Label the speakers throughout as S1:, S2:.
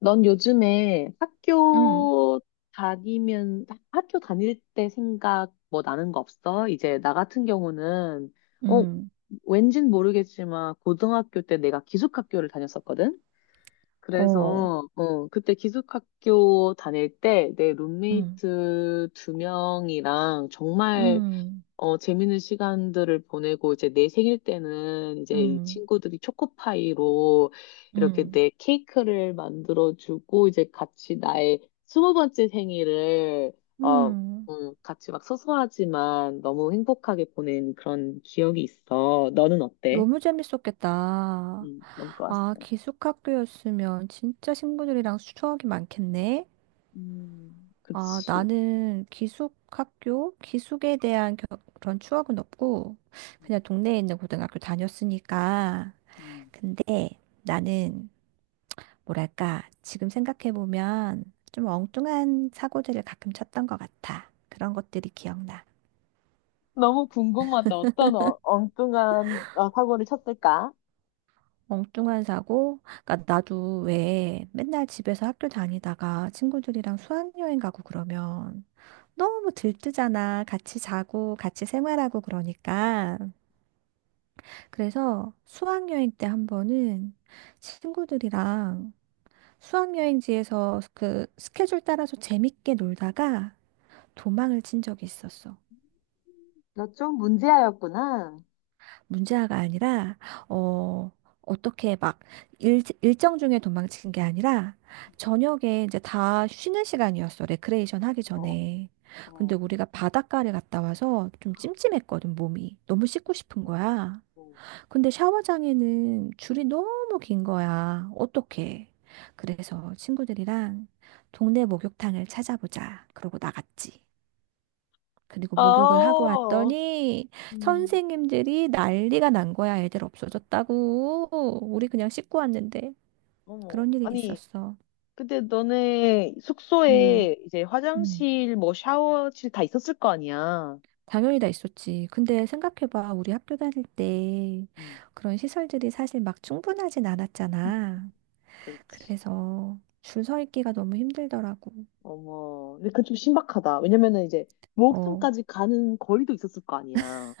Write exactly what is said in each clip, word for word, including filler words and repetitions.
S1: 넌 요즘에
S2: 음,
S1: 학교 다니면, 학교 다닐 때 생각 뭐 나는 거 없어? 이제 나 같은 경우는 어,
S2: 음,
S1: 왠진 모르겠지만, 고등학교 때 내가 기숙학교를 다녔었거든?
S2: 어,
S1: 그래서 어, 그때 기숙학교 다닐 때 내
S2: 음,
S1: 룸메이트 두 명이랑 정말
S2: 음,
S1: 어, 재밌는 시간들을 보내고, 이제 내 생일 때는 이제 이
S2: 음,
S1: 친구들이 초코파이로 이렇게
S2: 음,
S1: 내 케이크를 만들어주고, 이제 같이 나의 스무 번째 생일을 어,
S2: 음.
S1: 음, 같이 막 소소하지만 너무 행복하게 보낸 그런 기억이 있어. 너는 어때?
S2: 너무 재밌었겠다.
S1: 음, 너무 좋았어.
S2: 아, 기숙학교였으면 진짜 친구들이랑 추억이 많겠네.
S1: 음,
S2: 아,
S1: 그치.
S2: 나는 기숙학교, 기숙에 대한 겨- 그런 추억은 없고,
S1: 음.
S2: 그냥 동네에 있는 고등학교 다녔으니까.
S1: 음.
S2: 근데 나는, 뭐랄까, 지금 생각해보면 좀 엉뚱한 사고들을 가끔 쳤던 것 같아. 그런 것들이 기억나.
S1: 너무 궁금하다. 어떤 어- 엉뚱한 어, 사고를 쳤을까?
S2: 엉뚱한 사고? 그러니까 나도 왜 맨날 집에서 학교 다니다가 친구들이랑 수학여행 가고 그러면 너무 들뜨잖아. 같이 자고 같이 생활하고 그러니까. 그래서 수학여행 때 한 번은 친구들이랑 수학여행지에서 그 스케줄 따라서 재밌게 놀다가 도망을 친 적이 있었어.
S1: 너 좀 문제아였구나.
S2: 문제아가 아니라 어 어떻게 막 일, 일정 중에 도망친 게 아니라 저녁에 이제 다 쉬는 시간이었어. 레크레이션 하기
S1: 어.
S2: 전에. 근데
S1: 어.
S2: 우리가 바닷가를 갔다 와서 좀 찜찜했거든, 몸이. 너무 씻고 싶은 거야.
S1: 어.
S2: 근데 샤워장에는 줄이 너무 긴 거야. 어떡해. 그래서 친구들이랑 동네 목욕탕을 찾아보자. 그러고 나갔지. 그리고 목욕을 하고
S1: 아.
S2: 왔더니
S1: 음.
S2: 선생님들이 난리가 난 거야. 애들 없어졌다고. 우리 그냥 씻고 왔는데
S1: 어머.
S2: 그런 일이
S1: 아니,
S2: 있었어.
S1: 근데 너네
S2: 음,
S1: 숙소에 이제
S2: 음.
S1: 화장실, 뭐 샤워실 다 있었을 거 아니야.
S2: 당연히 다 있었지. 근데 생각해봐. 우리 학교 다닐 때
S1: 음,
S2: 그런 시설들이 사실 막 충분하진 않았잖아.
S1: 그렇지.
S2: 그래서 줄 서 있기가 너무 힘들더라고.
S1: 어머. 근데 그건 좀 신박하다. 왜냐면은 이제
S2: 어.
S1: 목욕탕까지 가는 거리도 있었을 거 아니야.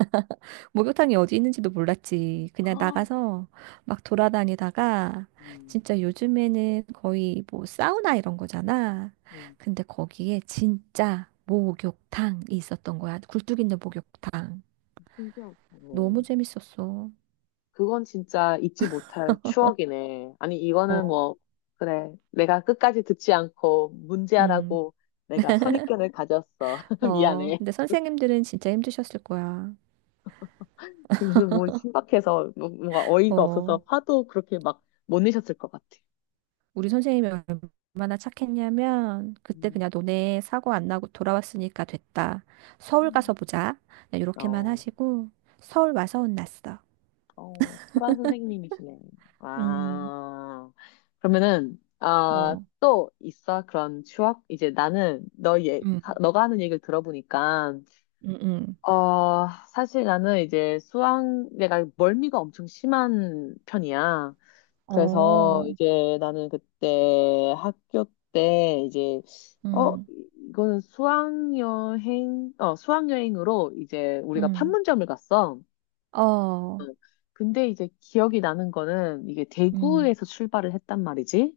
S2: 목욕탕이 어디 있는지도 몰랐지. 그냥
S1: 아.
S2: 나가서 막 돌아다니다가
S1: 음.
S2: 진짜 요즘에는 거의 뭐 사우나 이런 거잖아.
S1: 음.
S2: 근데 거기에 진짜 목욕탕이 있었던 거야. 굴뚝 있는 목욕탕.
S1: 신기하다.
S2: 너무 재밌었어.
S1: 그건 진짜 잊지 못할 추억이네. 아니, 이거는
S2: 어,
S1: 뭐, 그래. 내가 끝까지 듣지 않고
S2: 음,
S1: 문제하라고 내가 선입견을 가졌어.
S2: 어,
S1: 미안해.
S2: 근데 선생님들은 진짜 힘드셨을 거야.
S1: 지금은 뭐 신박해서 뭐- 뭔가 어이가
S2: 어.
S1: 없어서 화도 그렇게 막 못 내셨을 것 같아.
S2: 우리 선생님이 얼마나 착했냐면 그때
S1: 음.
S2: 그냥 너네 사고 안 나고 돌아왔으니까 됐다. 서울 가서
S1: 음.
S2: 보자. 그냥 이렇게만
S1: 어.
S2: 하시고 서울 와서 혼났어.
S1: 어, 프란 선생님이시네.
S2: 음,
S1: 아, 그러면은, 아,
S2: 어,
S1: 또 있어? 그런 추억? 이제 나는 너 얘,
S2: 음,
S1: 너가 하는 얘기를 들어보니까
S2: 응, 응,
S1: 어, 사실 나는 이제 수학, 내가 멀미가 엄청 심한 편이야. 그래서
S2: 어,
S1: 이제 나는 그때 학교 때 이제, 어,
S2: 응,
S1: 이거는 수학여행, 어, 수학여행으로 이제 우리가
S2: 응.
S1: 판문점을 갔어.
S2: 어,
S1: 응. 근데 이제 기억이 나는 거는 이게
S2: 음,
S1: 대구에서 출발을 했단 말이지.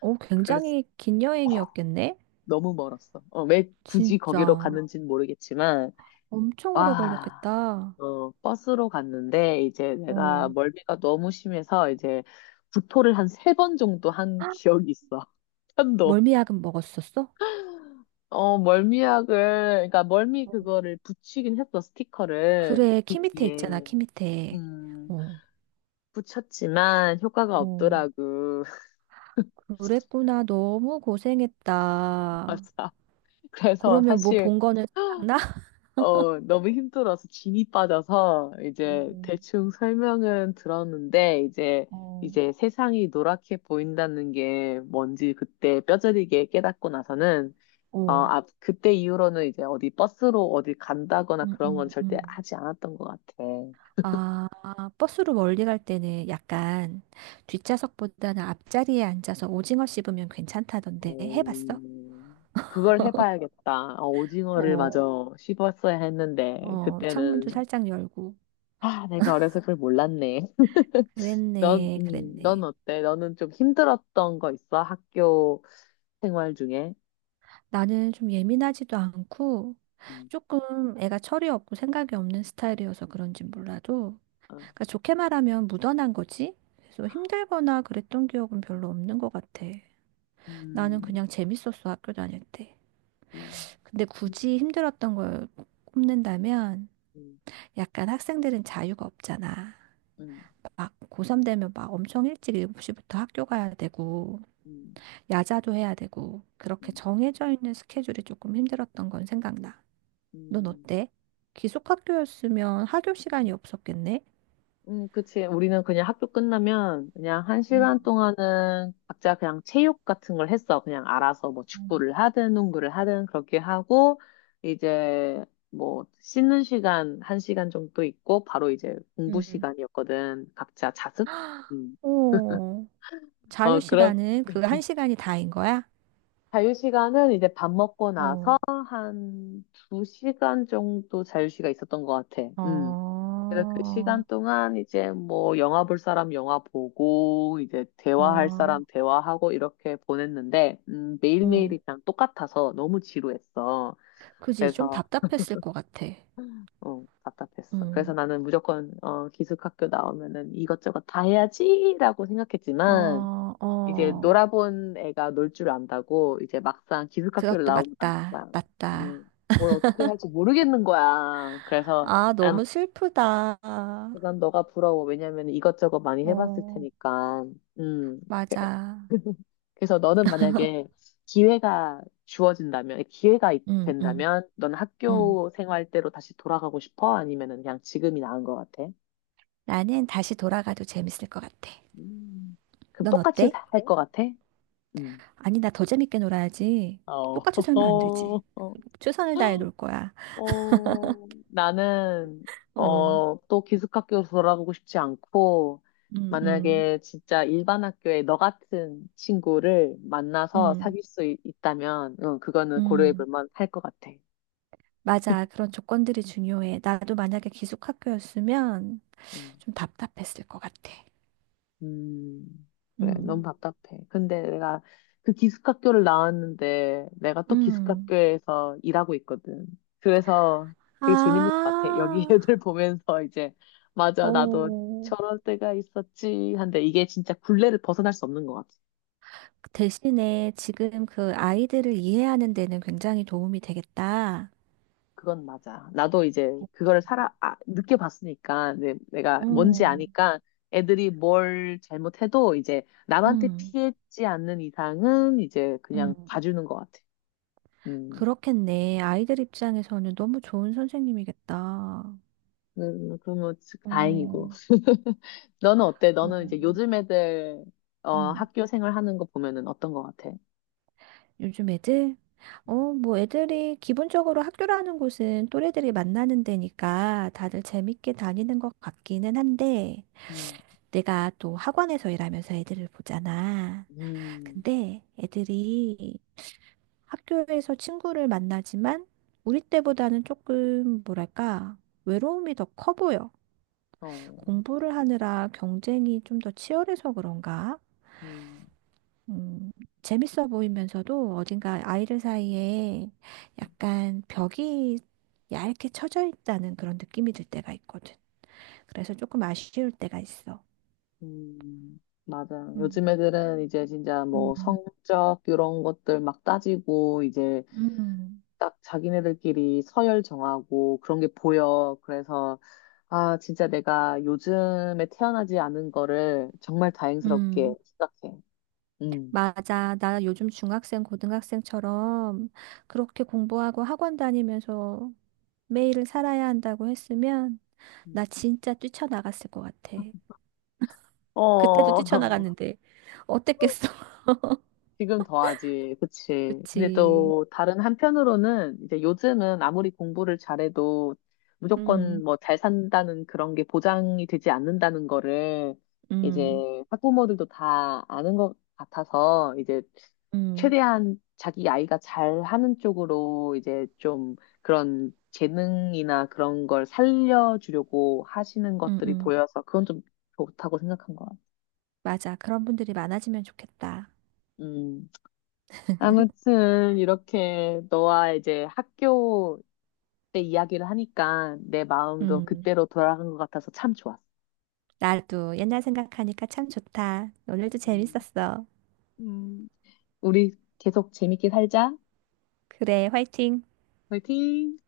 S2: 어,
S1: 그래서
S2: 굉장히 긴 여행이었겠네?
S1: 너무 멀었어. 어, 왜 굳이 거기로
S2: 진짜
S1: 갔는지는 모르겠지만,
S2: 엄청 오래
S1: 와.
S2: 걸렸겠다.
S1: 어, 버스로 갔는데 이제 내가
S2: 어,
S1: 멀미가 너무 심해서 이제 구토를 한 세 번 정도 한 기억이 있어. 편도.
S2: 멀미약은 먹었었어?
S1: 어, 멀미약을, 그러니까 멀미
S2: 어,
S1: 그거를 붙이긴 했어, 스티커를.
S2: 그래,
S1: 귀
S2: 키 밑에 있잖아,
S1: 뒤에.
S2: 키 밑에.
S1: 음,
S2: 어,
S1: 붙였지만 효과가
S2: 어.
S1: 없더라고.
S2: 그랬구나. 너무 고생했다.
S1: 맞아. 그래서
S2: 그러면 뭐
S1: 사실
S2: 본 거는 생각나?
S1: 어, 너무 힘들어서 진이 빠져서 이제
S2: 음,
S1: 대충 설명은 들었는데 이제
S2: 어,
S1: 이제 세상이 노랗게 보인다는 게 뭔지 그때 뼈저리게 깨닫고 나서는 어,
S2: 어,
S1: 아, 그때 이후로는 이제 어디 버스로 어디 간다거나
S2: 음,
S1: 그런 건
S2: 음,
S1: 절대
S2: 음.
S1: 하지 않았던 것 같아.
S2: 아, 버스로 멀리 갈 때는 약간 뒷좌석보다는 앞자리에 앉아서 오징어 씹으면 괜찮다던데 해봤어?
S1: 음, 그걸 해봐야겠다. 어, 오징어를
S2: 어,
S1: 마저 씹었어야 했는데
S2: 어,
S1: 그때는
S2: 창문도 살짝 열고.
S1: 아, 내가 어려서 그걸 몰랐네. 넌,
S2: 그랬네,
S1: 음, 넌
S2: 그랬네.
S1: 어때? 너는 좀 힘들었던 거 있어? 학교 생활 중에?
S2: 나는 좀 예민하지도 않고
S1: 음.
S2: 조금 애가 철이 없고 생각이 없는 스타일이어서 그런진 몰라도
S1: 어.
S2: 그러니까 좋게 말하면 묻어난 거지. 그래서 힘들거나 그랬던 기억은 별로 없는 것 같아. 나는
S1: 음.
S2: 그냥 재밌었어, 학교 다닐 때.
S1: 음.
S2: 근데 굳이 힘들었던 걸 꼽는다면
S1: 음.
S2: 약간 학생들은 자유가 없잖아.
S1: 음.
S2: 막 고삼 되면 막 엄청 일찍 일곱 시부터 학교 가야 되고,
S1: 음.
S2: 야자도 해야 되고, 그렇게
S1: 음.
S2: 정해져 있는 스케줄이 조금 힘들었던 건 생각나. 넌
S1: 음.
S2: 어때? 기숙학교였으면 하교 시간이 없었겠네?
S1: 음, 그치. 우리는 그냥 학교 끝나면 그냥 한
S2: 음.
S1: 시간 동안은 각자 그냥 체육 같은 걸 했어. 그냥 알아서 뭐
S2: 음.
S1: 축구를 하든 농구를 하든 그렇게 하고 이제 뭐 씻는 시간 한 시간 정도 있고 바로 이제 공부
S2: 음.
S1: 시간이었거든. 각자 자습? 음.
S2: 어, 자유
S1: 어, 그렇
S2: 시간은 그 한 시간이 다인 거야?
S1: 자유시간은 이제 밥 먹고 나서
S2: 어,
S1: 한 두 시간 정도 자유시간 있었던 것 같아. 음. 그래서 그 시간
S2: 아,
S1: 동안 이제 뭐 영화 볼 사람 영화 보고 이제 대화할
S2: 아,
S1: 사람 대화하고 이렇게 보냈는데 음, 매일매일이
S2: 응,
S1: 그냥 똑같아서 너무 지루했어.
S2: 그지? 좀
S1: 그래서
S2: 답답했을 것 같아.
S1: 어, 답답했어. 그래서
S2: 음.
S1: 나는 무조건 어, 기숙학교 나오면은 이것저것 다 해야지라고 생각했지만
S2: 어,
S1: 이제
S2: 어,
S1: 놀아본 애가 놀 줄 안다고 이제 막상 기숙학교를
S2: 그것도
S1: 나오고
S2: 맞다.
S1: 나니까 음,
S2: 맞다.
S1: 뭘 어떻게 할지 모르겠는 거야. 그래서
S2: 아,
S1: 난,
S2: 너무 슬프다.
S1: 난 너가 부러워. 왜냐면 이것저것 많이 해봤을
S2: 어,
S1: 테니까. 음. 그-
S2: 맞아.
S1: 그래서 너는 만약에 기회가 주어진다면, 기회가 있-
S2: 응, 응,
S1: 된다면, 넌
S2: 응.
S1: 학교 생활대로 다시 돌아가고 싶어? 아니면은 그냥 지금이 나은 것 같아?
S2: 나는 다시 돌아가도 재밌을 것 같아.
S1: 음. 그럼
S2: 넌
S1: 똑같이
S2: 어때?
S1: 살 네? 것 같아? 음.
S2: 아니, 나 더 재밌게 놀아야지.
S1: 어.
S2: 똑같이 살면 안 되지. 최선을 다해 놀 거야.
S1: 어, 나는,
S2: 어,
S1: 어, 또 기숙학교로 돌아가고 싶지 않고,
S2: 응, 응,
S1: 만약에 진짜 일반 학교에 너 같은 친구를 만나서
S2: 응.
S1: 사귈 수 있, 다면 응, 그거는 고려해 볼
S2: 음,
S1: 만할 것 같아.
S2: 맞아. 그런 조건들이 중요해. 나도 만약에 기숙학교였으면
S1: 음.
S2: 좀 답답했을 것 같아.
S1: 음, 그래, 너무
S2: 음,
S1: 답답해. 근데 내가 그 기숙학교를 나왔는데 내가 또
S2: 음.
S1: 기숙학교에서 일하고 있거든. 그래서
S2: 아,
S1: 되게 재밌는 것 같아. 여기 애들 보면서 이제, 맞아, 나도
S2: 오.
S1: 저럴 때가 있었지. 한데 이게 진짜 굴레를 벗어날 수 없는 것 같아.
S2: 대신에 지금 그 아이들을 이해하는 데는 굉장히 도움이 되겠다.
S1: 그건 맞아. 나도 이제 그거를 살아, 아, 느껴봤으니까, 내, 내가 뭔지
S2: 어,
S1: 아니까 애들이 뭘 잘못해도 이제 남한테
S2: 음,
S1: 피해지 않는 이상은 이제 그냥
S2: 음.
S1: 봐주는 것 같아. 음.
S2: 그렇겠네. 아이들 입장에서는 너무 좋은 선생님이겠다.
S1: 음, 그러면
S2: 어,
S1: 다행이고. 너는 어때?
S2: 어,
S1: 너는 이제 요즘 애들 어,
S2: 음.
S1: 학교 생활 하는 거 보면은 어떤 거 같아?
S2: 요즘 애들? 어, 뭐 애들이 기본적으로 학교라는 곳은 또래들이 만나는 데니까 다들 재밌게 다니는 것 같기는 한데
S1: 음.
S2: 내가 또 학원에서 일하면서 애들을 보잖아.
S1: 음.
S2: 근데 애들이 학교에서 친구를 만나지만 우리 때보다는 조금 뭐랄까 외로움이 더 커 보여.
S1: 어.
S2: 공부를 하느라 경쟁이 좀 더 치열해서 그런가?
S1: 음.
S2: 음, 재밌어 보이면서도 어딘가 아이들 사이에 약간 벽이 얇게 쳐져 있다는 그런 느낌이 들 때가 있거든. 그래서 조금 아쉬울 때가 있어.
S1: 음. 맞아. 요즘
S2: 음,
S1: 애들은 이제 진짜
S2: 음,
S1: 뭐 성적 이런 것들 막 따지고 이제
S2: 음,
S1: 딱 자기네들끼리 서열 정하고 그런 게 보여. 그래서 아, 진짜 내가 요즘에 태어나지 않은 거를 정말
S2: 음,
S1: 다행스럽게 생각해.
S2: 맞아. 나 요즘 중학생, 고등학생처럼 그렇게 공부하고 학원 다니면서 매일을 살아야 한다고 했으면
S1: 음.
S2: 나 진짜 뛰쳐나갔을 것 같아. 그때도
S1: 어.
S2: 뛰쳐나갔는데 어땠겠어?
S1: 지금 더하지. 그치. 근데
S2: 그치.
S1: 또 다른 한편으로는 이제 요즘은 아무리 공부를 잘해도 무조건
S2: 음,
S1: 뭐 잘 산다는 그런 게 보장이 되지 않는다는 거를 이제
S2: 음.
S1: 학부모들도 다 아는 것 같아서 이제
S2: 음,
S1: 최대한 자기 아이가 잘하는 쪽으로 이제 좀 그런 재능이나 그런 걸 살려주려고 하시는
S2: 음,
S1: 것들이
S2: 음.
S1: 보여서 그건 좀 좋다고 생각한 것
S2: 맞아. 그런 분들이 많아지면 좋겠다.
S1: 같아요. 아무튼 이렇게 너와 이제 학교 때 이야기를 하니까 내 마음도
S2: 음,
S1: 그때로 돌아간 것 같아서 참 좋았어.
S2: 나도 옛날 생각하니까 참 좋다. 오늘도
S1: 음.
S2: 재밌었어.
S1: 음. 우리 계속 재밌게 살자.
S2: 그래, 화이팅!
S1: 화이팅!